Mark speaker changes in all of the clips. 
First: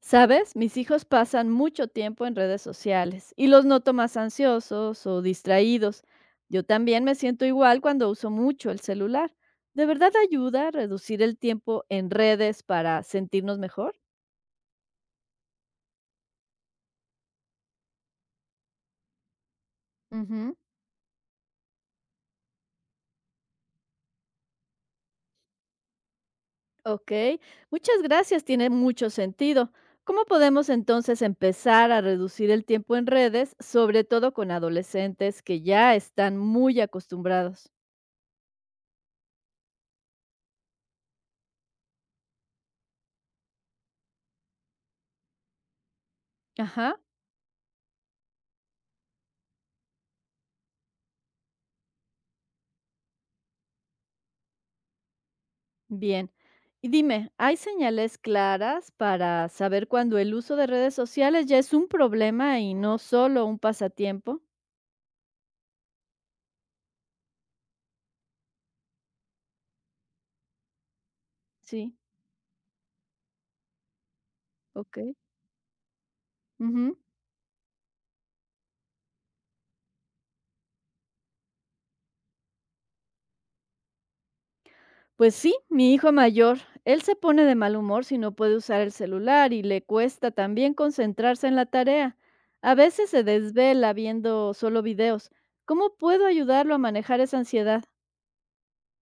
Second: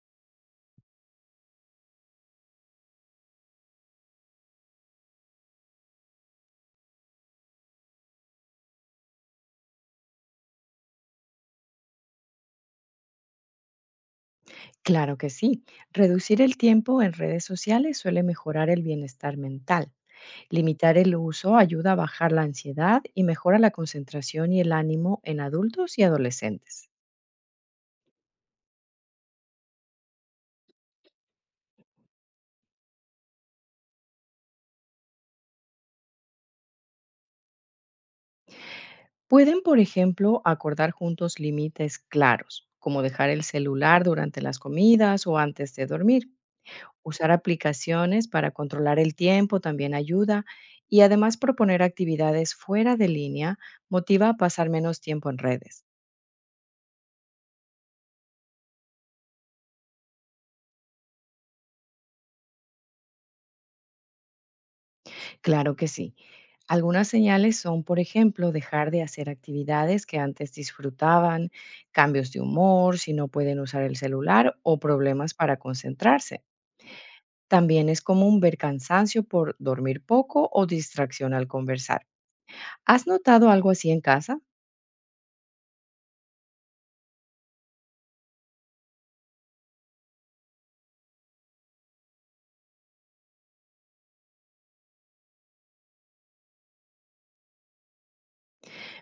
Speaker 1: ¿Sabes? Mis hijos pasan mucho tiempo en redes sociales y los noto más ansiosos o distraídos. Yo también me siento igual cuando uso mucho el celular. ¿De verdad ayuda a reducir el tiempo en redes para sentirnos mejor?
Speaker 2: Claro que sí. Reducir el tiempo en redes sociales suele mejorar el bienestar mental.
Speaker 1: Ujú.
Speaker 2: Limitar el uso ayuda a bajar la ansiedad y mejora la concentración y el ánimo en adultos y adolescentes.
Speaker 1: Ok, muchas gracias, tiene mucho sentido. ¿Cómo podemos entonces empezar a reducir el tiempo en redes, sobre todo con adolescentes que ya están muy acostumbrados?
Speaker 2: Pueden, por ejemplo, acordar juntos límites claros, como dejar el celular durante las comidas o antes de dormir.
Speaker 1: Ajá.
Speaker 2: Usar aplicaciones para controlar el tiempo también ayuda y además proponer actividades fuera de línea motiva a pasar menos tiempo en redes.
Speaker 1: Bien. Y dime, ¿hay señales claras para saber cuando el uso de redes sociales ya es un problema y no solo un pasatiempo?
Speaker 2: Claro que sí. Algunas señales son, por ejemplo, dejar de hacer actividades que antes disfrutaban,
Speaker 1: Sí,
Speaker 2: cambios de humor, si no pueden usar el celular o
Speaker 1: ok.
Speaker 2: problemas para concentrarse.
Speaker 1: Ujú.
Speaker 2: También es común ver cansancio por dormir poco o distracción al conversar. ¿Has notado algo así en casa?
Speaker 1: Pues sí, mi hijo mayor, él se pone de mal humor si no puede usar el celular y le cuesta también concentrarse en la tarea. A veces se desvela viendo solo videos. ¿Cómo puedo ayudarlo a manejar esa ansiedad?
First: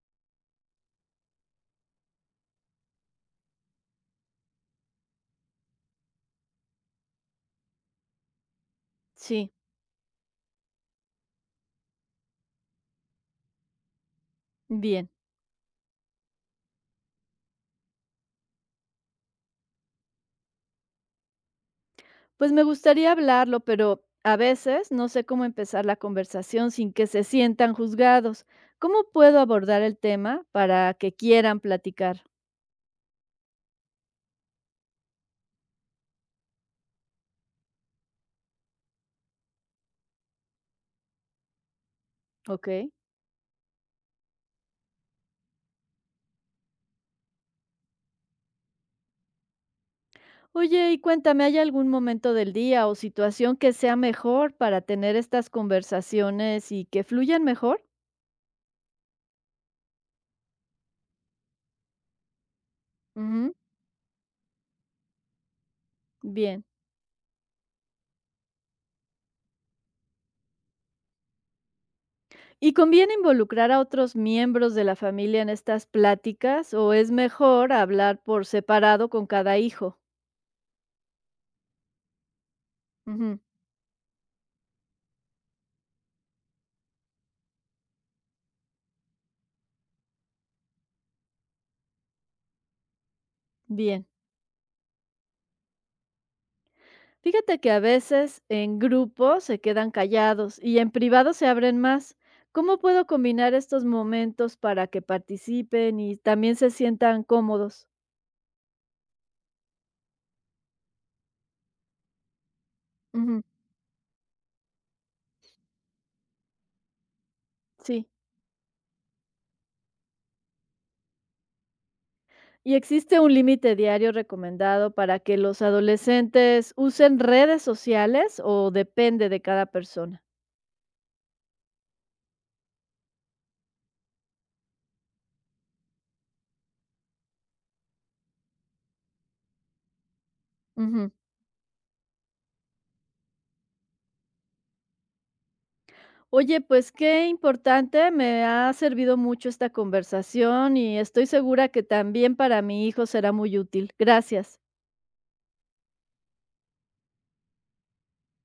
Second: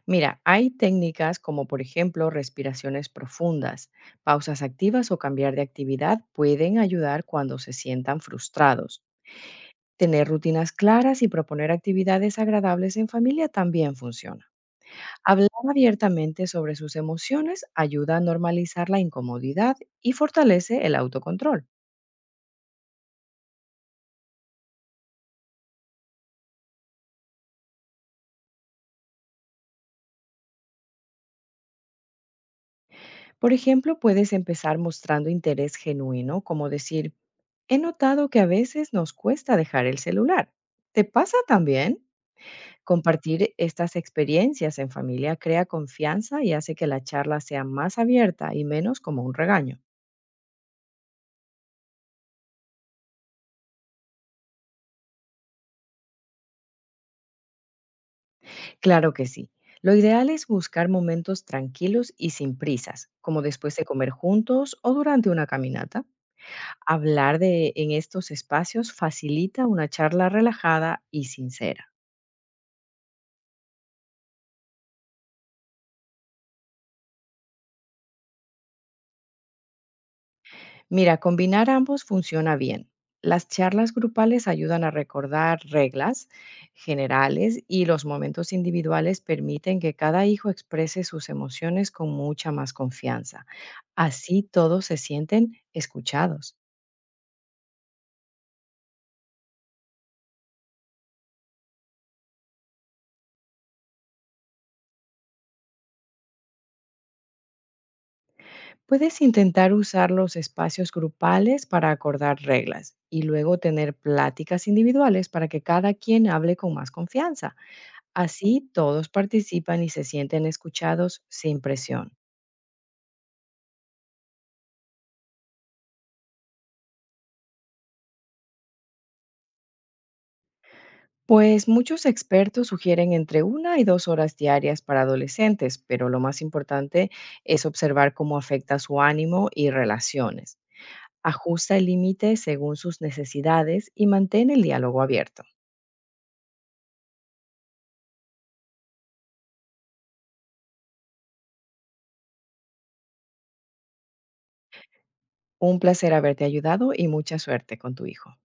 Speaker 2: Mira, hay técnicas como por ejemplo respiraciones profundas, pausas activas o cambiar de actividad pueden ayudar cuando se sientan frustrados.
Speaker 1: Sí,
Speaker 2: Tener rutinas claras y proponer actividades agradables en familia también funciona.
Speaker 1: bien.
Speaker 2: Hablar abiertamente sobre sus emociones ayuda a normalizar la incomodidad y fortalece el autocontrol.
Speaker 1: Pues me gustaría hablarlo, pero a veces no sé cómo empezar la conversación sin que se sientan juzgados. ¿Cómo puedo abordar el tema para que quieran platicar?
Speaker 2: Por ejemplo, puedes empezar mostrando interés genuino, como decir, he notado que a veces nos cuesta dejar el celular. ¿Te pasa también?
Speaker 1: ¿Ok?
Speaker 2: Compartir estas experiencias en familia crea confianza y hace que la charla sea más abierta y menos como un regaño.
Speaker 1: Oye, y cuéntame, ¿hay algún momento del día o situación que sea mejor para tener estas conversaciones y que fluyan mejor?
Speaker 2: Claro que sí. Lo ideal es buscar momentos tranquilos y sin prisas, como
Speaker 1: Ujú,
Speaker 2: después de comer juntos o durante una caminata.
Speaker 1: bien.
Speaker 2: Hablar de en estos espacios facilita una charla relajada y sincera.
Speaker 1: ¿Y conviene involucrar a otros miembros de la familia en estas pláticas o es mejor hablar por separado con cada hijo?
Speaker 2: Mira, combinar ambos funciona bien.
Speaker 1: Ujú,
Speaker 2: Las charlas grupales ayudan a recordar reglas generales y los momentos individuales permiten que cada hijo exprese sus emociones con mucha más confianza.
Speaker 1: bien.
Speaker 2: Así todos se sienten escuchados.
Speaker 1: Fíjate que a veces en grupo se quedan callados y en privado se abren más. ¿Cómo puedo combinar estos momentos para que participen y también se sientan cómodos?
Speaker 2: Puedes intentar usar los espacios grupales para acordar reglas y
Speaker 1: Ujú,
Speaker 2: luego tener pláticas individuales para que cada quien hable con más confianza.
Speaker 1: sí.
Speaker 2: Así todos participan y se sienten escuchados sin presión.
Speaker 1: ¿Y existe un límite diario recomendado para que los adolescentes usen redes sociales o depende de cada persona?
Speaker 2: Pues muchos expertos sugieren entre 1 y 2 horas diarias para adolescentes, pero lo más importante es observar cómo afecta su ánimo y relaciones.
Speaker 1: Ujú.
Speaker 2: Ajusta el límite según sus necesidades y mantén el diálogo abierto.
Speaker 1: Oye, pues qué importante, me ha servido mucho esta conversación y estoy segura que también para mi hijo será muy útil. Gracias.
Speaker 2: Un placer haberte ayudado y mucha suerte con tu hijo.